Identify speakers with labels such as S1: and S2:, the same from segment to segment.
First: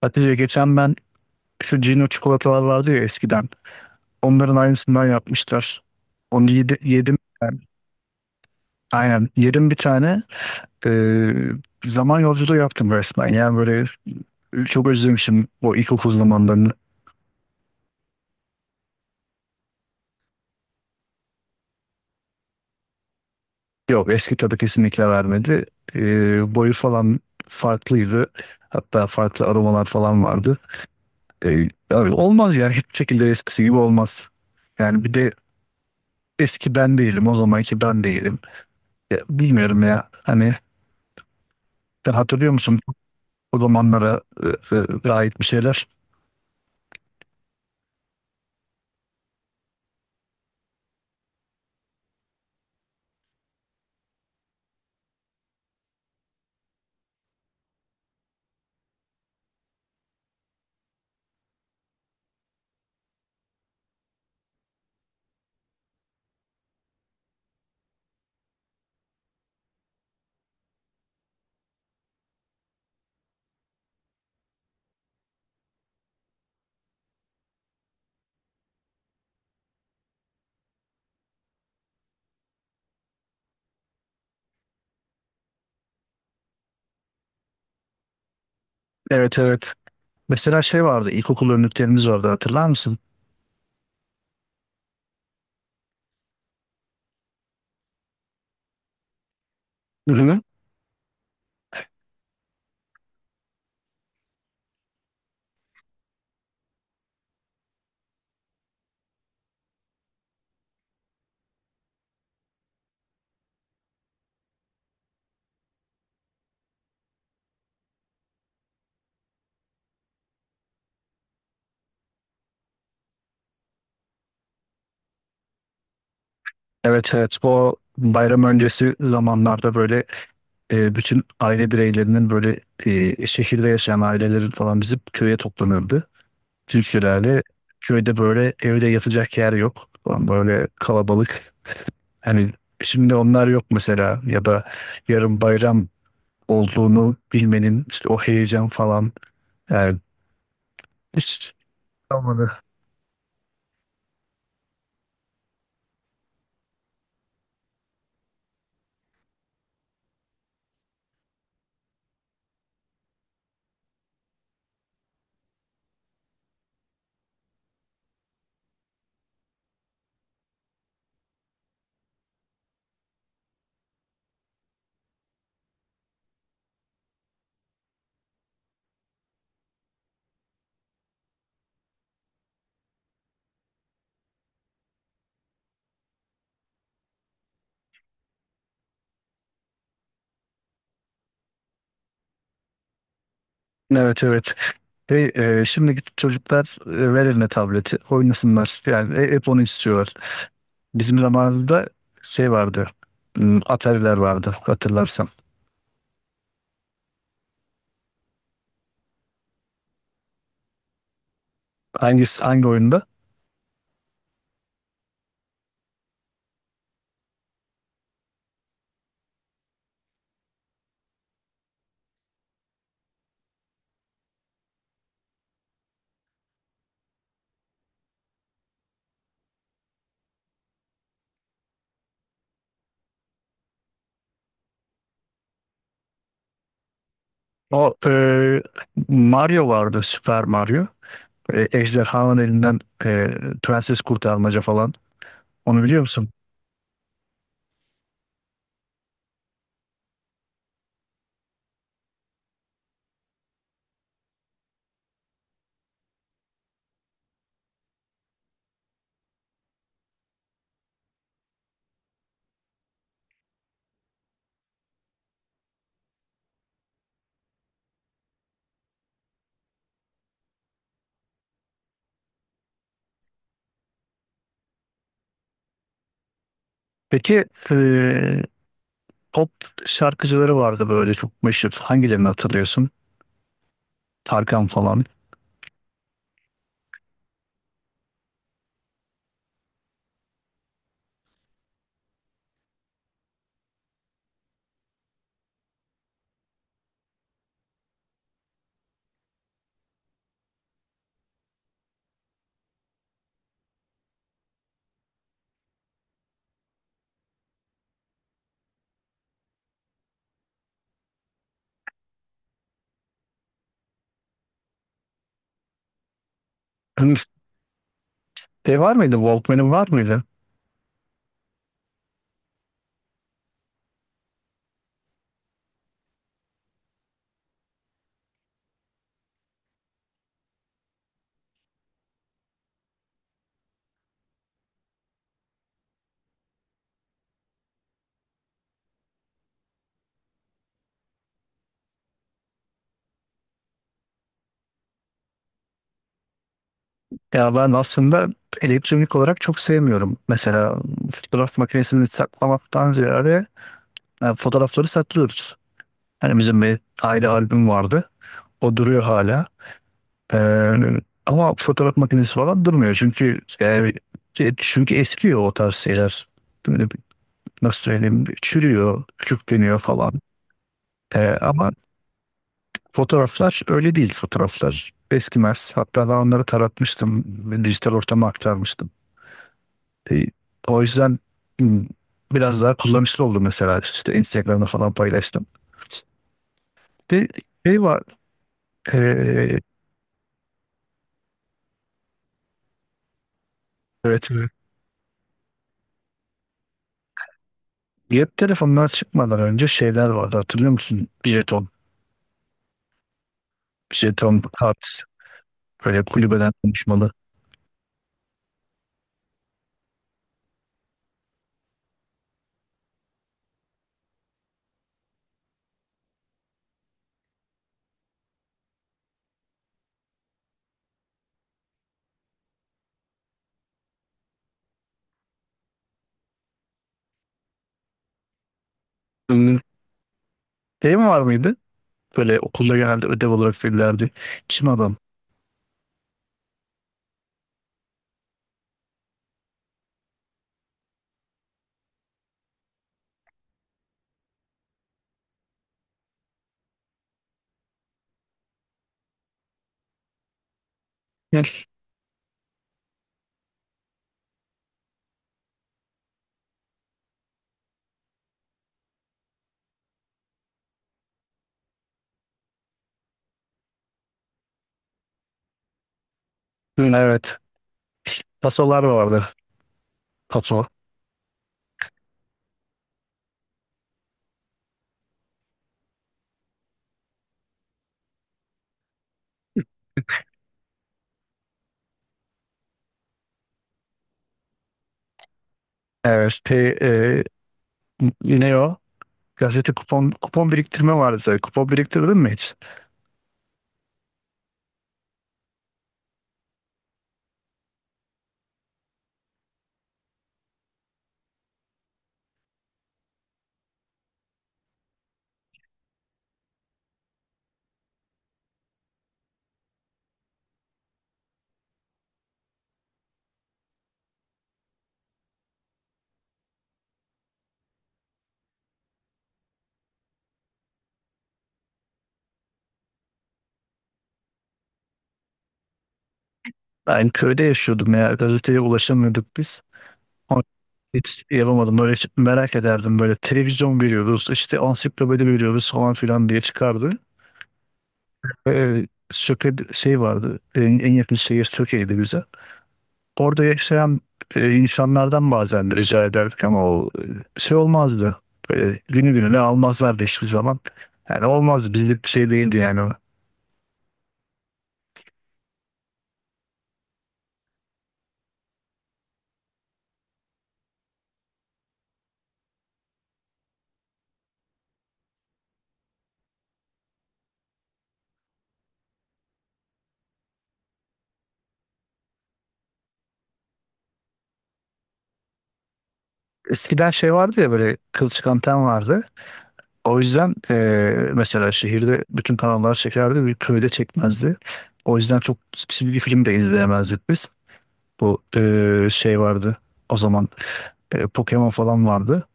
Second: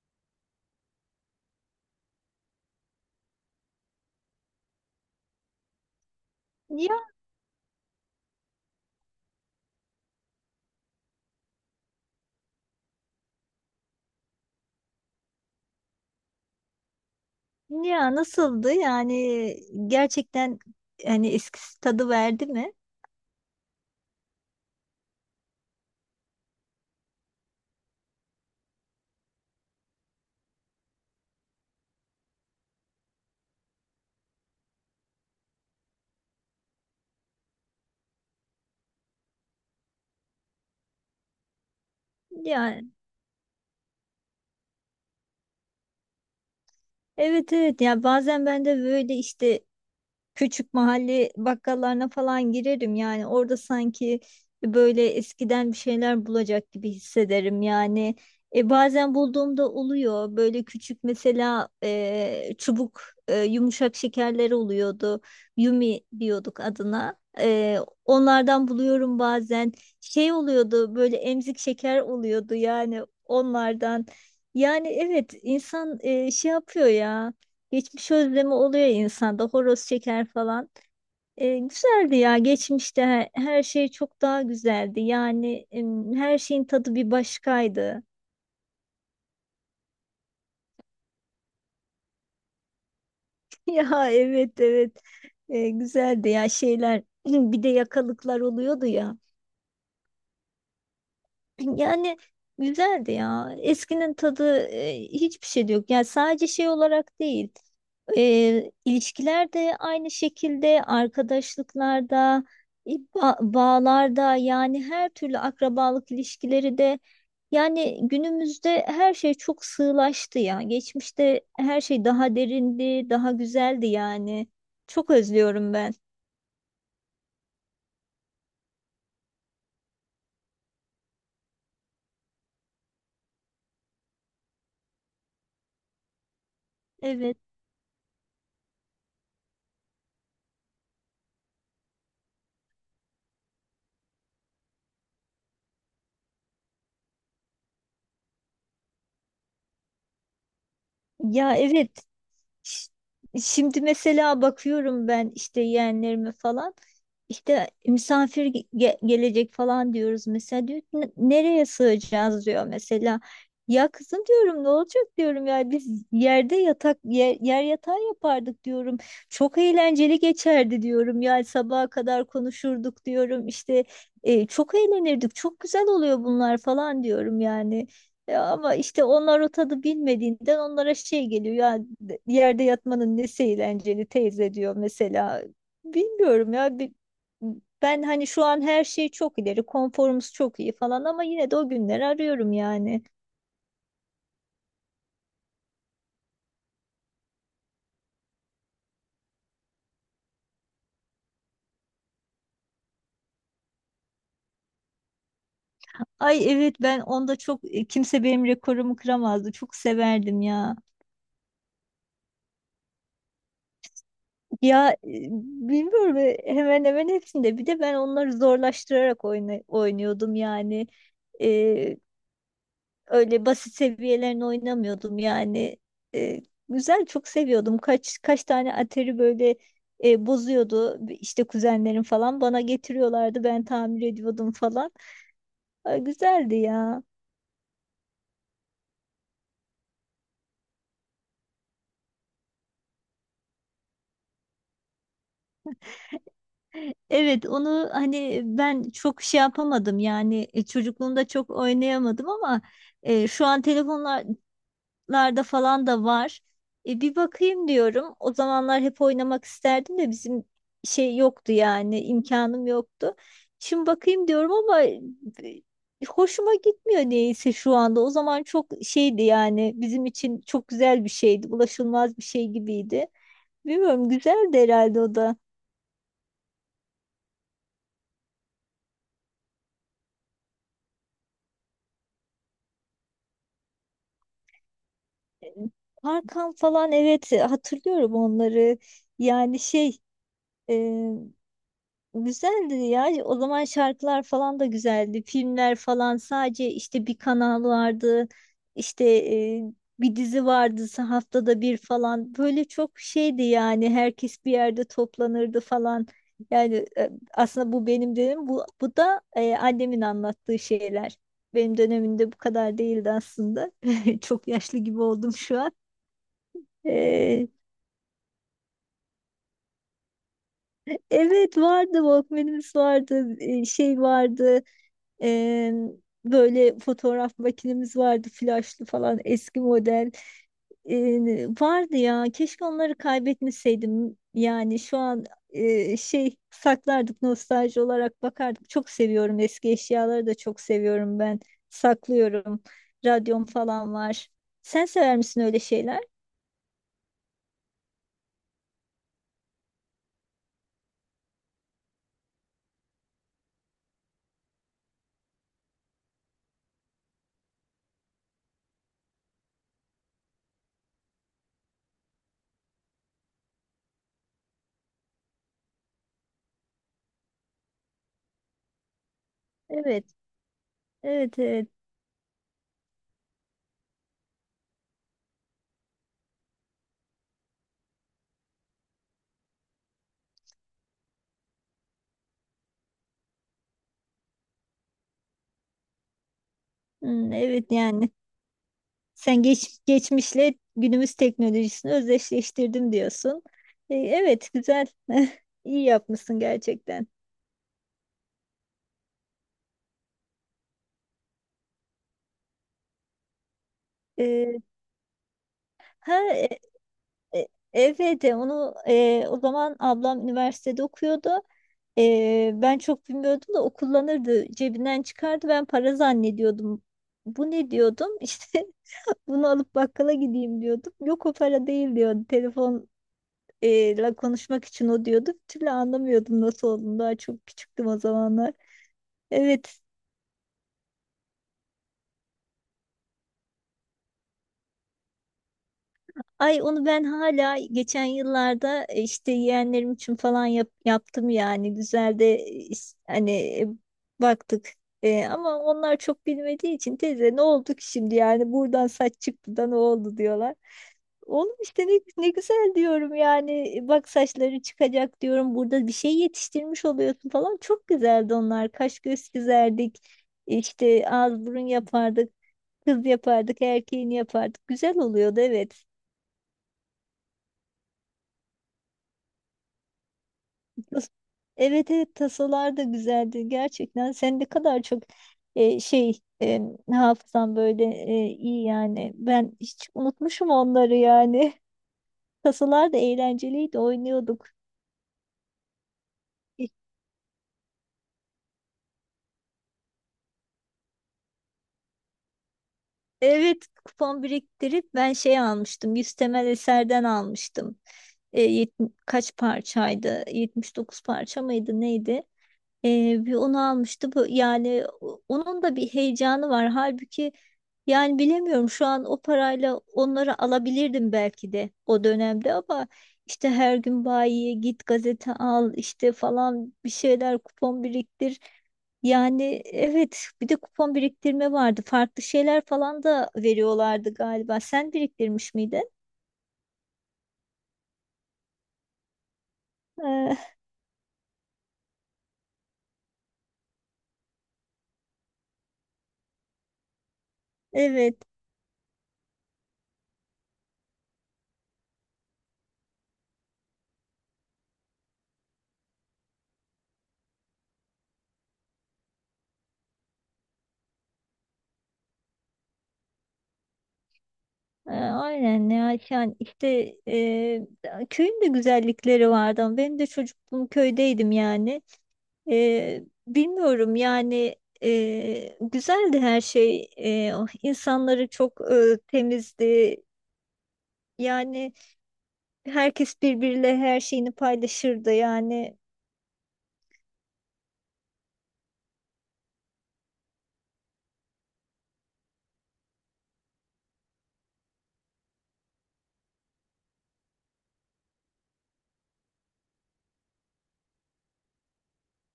S1: Hatice, geçen ben şu Cino çikolatalar vardı ya eskiden. Onların aynısından yapmışlar. Onu
S2: Ya,
S1: yedim ben. Aynen, yedim bir tane. Ee, Zaman yolculuğu yaptım resmen. Yani böyle çok özlemişim o ilkokul zamanlarını.
S2: ya nasıldı? Yani gerçekten, hani eskisi tadı verdi mi?
S1: Yok, eski tadı kesinlikle vermedi. Boyu falan farklıydı. Hatta farklı aromalar falan vardı. Abi, olmaz yani, hiçbir şekilde eskisi gibi olmaz. Yani bir de eski ben değilim, o zamanki ben değilim. Ya, bilmiyorum ya. Hani sen hatırlıyor
S2: Ya,
S1: musun o zamanlara ait bir şeyler?
S2: evet evet, ya bazen ben de böyle, işte küçük mahalle bakkallarına falan girerim, yani orada sanki böyle eskiden bir şeyler bulacak gibi hissederim yani. Bazen bulduğumda oluyor, böyle küçük, mesela çubuk yumuşak şekerler oluyordu, Yumi diyorduk adına. Onlardan buluyorum bazen. Şey oluyordu böyle, emzik şeker oluyordu yani, onlardan. Yani evet, insan şey yapıyor ya, geçmiş özlemi oluyor insanda, horoz çeker falan. Güzeldi ya, geçmişte her şey çok daha güzeldi. Yani her şeyin tadı bir başkaydı.
S1: Evet, evet. Mesela şey vardı, ilkokul önlüklerimiz vardı, hatırlar mısın?
S2: Ya, evet evet. Güzeldi ya şeyler. Bir de yakalıklar oluyordu ya.
S1: Ürünü.
S2: Yani güzeldi ya. Eskinin tadı hiçbir şey de yok. Yani sadece şey olarak değil. İlişkiler de aynı şekilde, arkadaşlıklarda, bağlarda, yani her türlü akrabalık ilişkileri de. Yani günümüzde her şey çok sığlaştı ya. Geçmişte her şey daha derindi, daha güzeldi yani. Çok özlüyorum ben.
S1: Evet, evet, bu bayram öncesi zamanlarda böyle, bütün aile bireylerinin böyle, şehirde yaşayan ailelerin falan bizim köye toplanırdı.
S2: Evet.
S1: Türkülerle köyde, böyle evde yatacak yer yok falan, böyle kalabalık. Hani şimdi onlar yok mesela, ya da yarın bayram olduğunu bilmenin işte o heyecan falan, yani hiç
S2: Ya, evet.
S1: kalmadı.
S2: Ş- Şimdi mesela bakıyorum ben, işte yeğenlerime falan, işte misafir gelecek falan diyoruz mesela, diyor ki, Nereye sığacağız," diyor mesela. Ya kızım diyorum, ne olacak diyorum, ya biz yerde yer yatağı yapardık diyorum. Çok eğlenceli geçerdi diyorum, ya sabaha kadar konuşurduk diyorum işte, çok eğlenirdik, çok güzel oluyor bunlar falan diyorum yani. Ya ama işte onlar o tadı bilmediğinden onlara şey geliyor ya, yerde yatmanın nesi eğlenceli teyze, diyor mesela. Bilmiyorum ya. Ben hani, şu an her şey çok ileri, konforumuz çok iyi falan, ama yine de o günleri arıyorum yani.
S1: Evet, evet. Hey, şimdiki çocuklar, ver eline tableti oynasınlar. Yani hep onu istiyorlar. Bizim zamanımızda şey vardı. Atari'ler vardı, hatırlarsam.
S2: Ay evet, ben onda çok, kimse benim rekorumu kıramazdı, çok severdim ya.
S1: Hangisi, hangi oyunda?
S2: Ya e, Bilmiyorum, hemen hemen hepsinde. Bir de ben onları zorlaştırarak oynuyordum yani. E, Öyle basit seviyelerini oynamıyordum yani. E, Güzel, çok seviyordum. Kaç kaç tane atari böyle bozuyordu, işte kuzenlerim falan bana getiriyorlardı, ben tamir ediyordum falan. Ay, güzeldi ya.
S1: O Mario vardı, Super Mario. Ejderhanın elinden prenses kurtarmaca falan. Onu biliyor musun?
S2: Evet onu hani ben çok şey yapamadım yani, çocukluğumda çok oynayamadım, ama şu an telefonlar larda falan da var. Bir bakayım diyorum. O zamanlar hep oynamak isterdim de bizim şey yoktu yani, imkanım yoktu. Şimdi bakayım diyorum ama hoşuma gitmiyor neyse şu anda. O zaman çok şeydi yani, bizim için çok güzel bir şeydi. Ulaşılmaz bir şey gibiydi. Bilmiyorum, güzeldi herhalde o da.
S1: Peki, e, pop şarkıcıları vardı böyle çok meşhur. Hangilerini hatırlıyorsun? Tarkan falan.
S2: Parkan falan, evet hatırlıyorum onları. Yani şey, e, güzeldi ya. O zaman şarkılar falan da güzeldi. Filmler falan, sadece işte bir kanal vardı. İşte bir dizi vardı, haftada bir falan. Böyle çok şeydi yani. Herkes bir yerde toplanırdı falan. Yani aslında bu benim dönemim. Bu da annemin anlattığı şeyler. Benim dönemimde bu kadar değildi aslında. Çok yaşlı gibi oldum şu an. E,
S1: Şey var mıydı? Walkman'in var mıydı?
S2: evet vardı. Walkman'imiz vardı. Şey vardı. Ee, Böyle fotoğraf makinemiz vardı, flaşlı falan, eski model. Vardı ya, keşke onları kaybetmeseydim. Yani şu an şey saklardık, nostalji olarak bakardık. Çok seviyorum, eski eşyaları da çok seviyorum ben. Saklıyorum. Radyom falan var. Sen sever misin öyle şeyler?
S1: Ya ben aslında elektronik olarak çok sevmiyorum. Mesela fotoğraf makinesini saklamaktan ziyade, yani fotoğrafları saklıyoruz. Hani bizim bir aile albüm vardı. O duruyor hala. Ee, Ama fotoğraf makinesi falan durmuyor. Çünkü yani, çünkü eskiyor o tarz şeyler. Böyle nasıl söyleyeyim? Çürüyor, küçükleniyor
S2: Evet.
S1: falan.
S2: Evet, evet.
S1: Ama fotoğraflar öyle değil, fotoğraflar eskimez. Hatta ben onları taratmıştım ve dijital ortama aktarmıştım. E, O yüzden hmm, biraz daha kullanışlı oldu, mesela işte Instagram'da falan paylaştım. Bir
S2: Hmm, evet
S1: şey var.
S2: yani. Sen
S1: E,
S2: geçmişle günümüz teknolojisini özdeşleştirdim diyorsun.
S1: evet, evet.
S2: Evet, güzel. İyi yapmışsın gerçekten.
S1: Cep telefonlar çıkmadan önce şeyler vardı, hatırlıyor musun? Jeton
S2: E,
S1: kart, böyle
S2: ha e,
S1: kulübeden konuşmalı.
S2: e, evet, onu, o zaman ablam üniversitede okuyordu. Ben çok bilmiyordum da, o kullanırdı. Cebinden çıkardı, ben para zannediyordum. Bu ne, diyordum. İşte bunu alıp bakkala gideyim diyordum. Yok, o para değil diyordu. Telefonla konuşmak için o, diyordu. Bir türlü anlamıyordum nasıl olduğunu. Daha çok küçüktüm o zamanlar.
S1: Hmm,
S2: Evet.
S1: Şey mi var mıydı? Böyle okulda genelde ödev olarak verirlerdi. Çim adam.
S2: Ay, onu ben hala geçen yıllarda, işte yeğenlerim için falan yaptım yani, güzel de hani, baktık. Ama onlar çok bilmediği için, teyze ne oldu ki şimdi, yani buradan saç çıktı da ne oldu, diyorlar.
S1: Gel.
S2: Oğlum işte, ne güzel diyorum yani. Bak, saçları çıkacak diyorum, burada bir şey yetiştirmiş oluyorsun falan, çok güzeldi onlar, kaş göz çizerdik, işte ağız burun yapardık, kız yapardık, erkeğini yapardık, güzel oluyordu, evet.
S1: Hmm. Evet. Tasolar vardı. Taso.
S2: Tas- Evet, evet, tasolar da güzeldi gerçekten. Sen ne kadar çok, şey, hafızan böyle iyi yani. Ben hiç unutmuşum onları yani. Tasolar da eğlenceliydi, oynuyorduk.
S1: Evet.
S2: E,
S1: E, Ne o? Gazete kupon kupon biriktirme vardı. Kupon biriktirdin mi hiç?
S2: Evet, kupon biriktirip ben şey almıştım. 100 temel eserden almıştım. Kaç parçaydı? 79 parça mıydı, neydi? Bir onu almıştı. Bu, yani onun da bir heyecanı var. Halbuki yani, bilemiyorum, şu an o parayla onları alabilirdim belki de o dönemde, ama işte her gün bayiye git, gazete al işte falan, bir şeyler kupon biriktir. Yani evet, bir de kupon biriktirme vardı. Farklı şeyler falan da veriyorlardı galiba. Sen biriktirmiş miydin?
S1: Ben köyde yaşıyordum ya. Gazeteye ulaşamıyorduk biz.
S2: Ee,
S1: Ama hiç yapamadım. Böyle hiç merak ederdim. Böyle televizyon veriyoruz, işte ansiklopedi veriyoruz falan filan diye çıkardı.
S2: evet.
S1: Söke şey vardı. En yakın şehir Söke'ydi bize. Orada yaşayan insanlardan bazen rica ederdik, ama o şey olmazdı. Böyle günü gününe almazlardı hiçbir zaman. Yani olmazdı. Bizlik bir şey değildi yani o.
S2: Aynen ya, yani işte köyün de güzellikleri vardı, ama ben de çocukluğum köydeydim yani. Bilmiyorum yani, güzeldi her şey. O insanları çok, temizdi. Yani herkes birbiriyle her şeyini paylaşırdı yani.
S1: Eskiden şey vardı ya, böyle kılçık anten vardı. O yüzden mesela şehirde bütün kanallar çekerdi, bir köyde çekmezdi. O yüzden çok çizgi film de izleyemezdik biz. Bu şey vardı o zaman, Pokemon falan vardı.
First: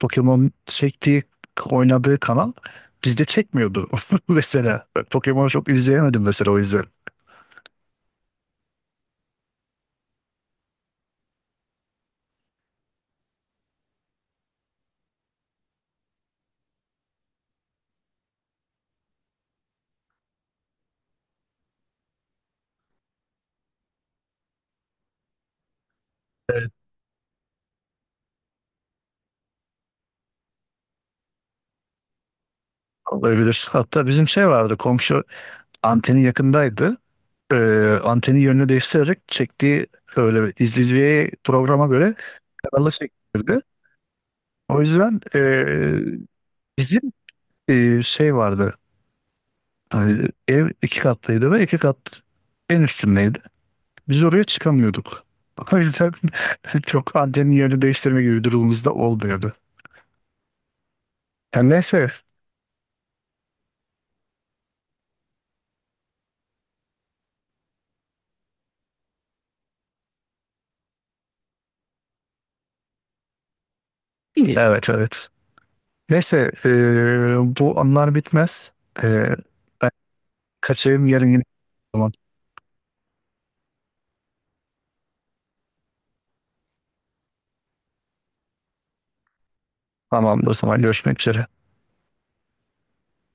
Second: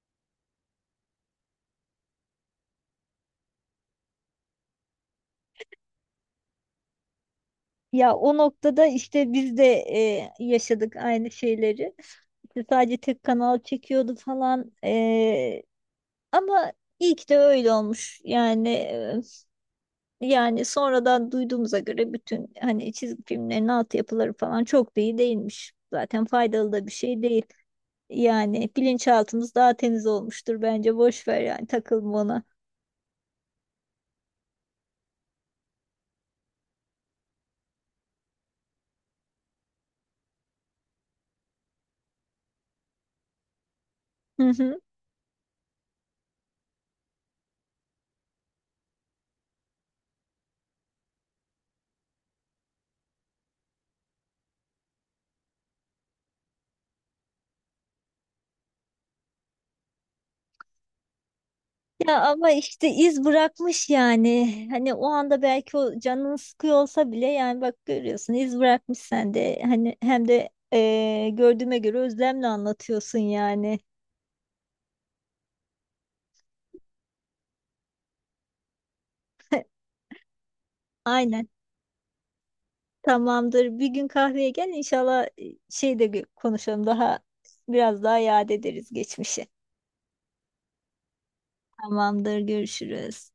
S1: Pokemon çektiği, oynadığı kanal bizde çekmiyordu mesela. Pokemon çok izleyemedim mesela, o yüzden.
S2: Ya, o noktada işte biz de yaşadık aynı şeyleri. İşte sadece tek kanal çekiyordu falan. Ama iyi ki de öyle olmuş. Yani sonradan duyduğumuza göre bütün hani çizgi filmlerin altyapıları falan çok da iyi değilmiş. Zaten faydalı da bir şey değil. Yani bilinçaltımız daha temiz olmuştur bence. Boş ver, yani takılma ona.
S1: Olabilir. Hatta bizim şey vardı, komşu anteni yakındaydı. Anteni yönünü değiştirerek çektiği böyle, izleyiciye programa göre kanalı çektirdi.
S2: Hı
S1: O
S2: hı.
S1: yüzden bizim şey vardı. Hani ev iki katlıydı ve iki kat en üstündeydi. Biz oraya çıkamıyorduk. O yüzden çok antenin yerini değiştirme gibi durumumuzda olmuyordu. Ya neyse.
S2: Ya ama işte iz bırakmış yani. Hani o anda belki o canın sıkıyor olsa bile, yani bak görüyorsun iz bırakmış sende. Hani hem de gördüğüme göre özlemle anlatıyorsun yani.
S1: İyi. Evet, evet. Neyse bu anlar bitmez. Eee, Ben kaçayım yarın yine.
S2: Aynen.
S1: Tamam.
S2: Tamamdır. Bir gün kahveye gel inşallah, şey de konuşalım, daha biraz daha yad ederiz geçmişi.
S1: Tamam, o zaman görüşmek üzere.
S2: Tamamdır. Görüşürüz.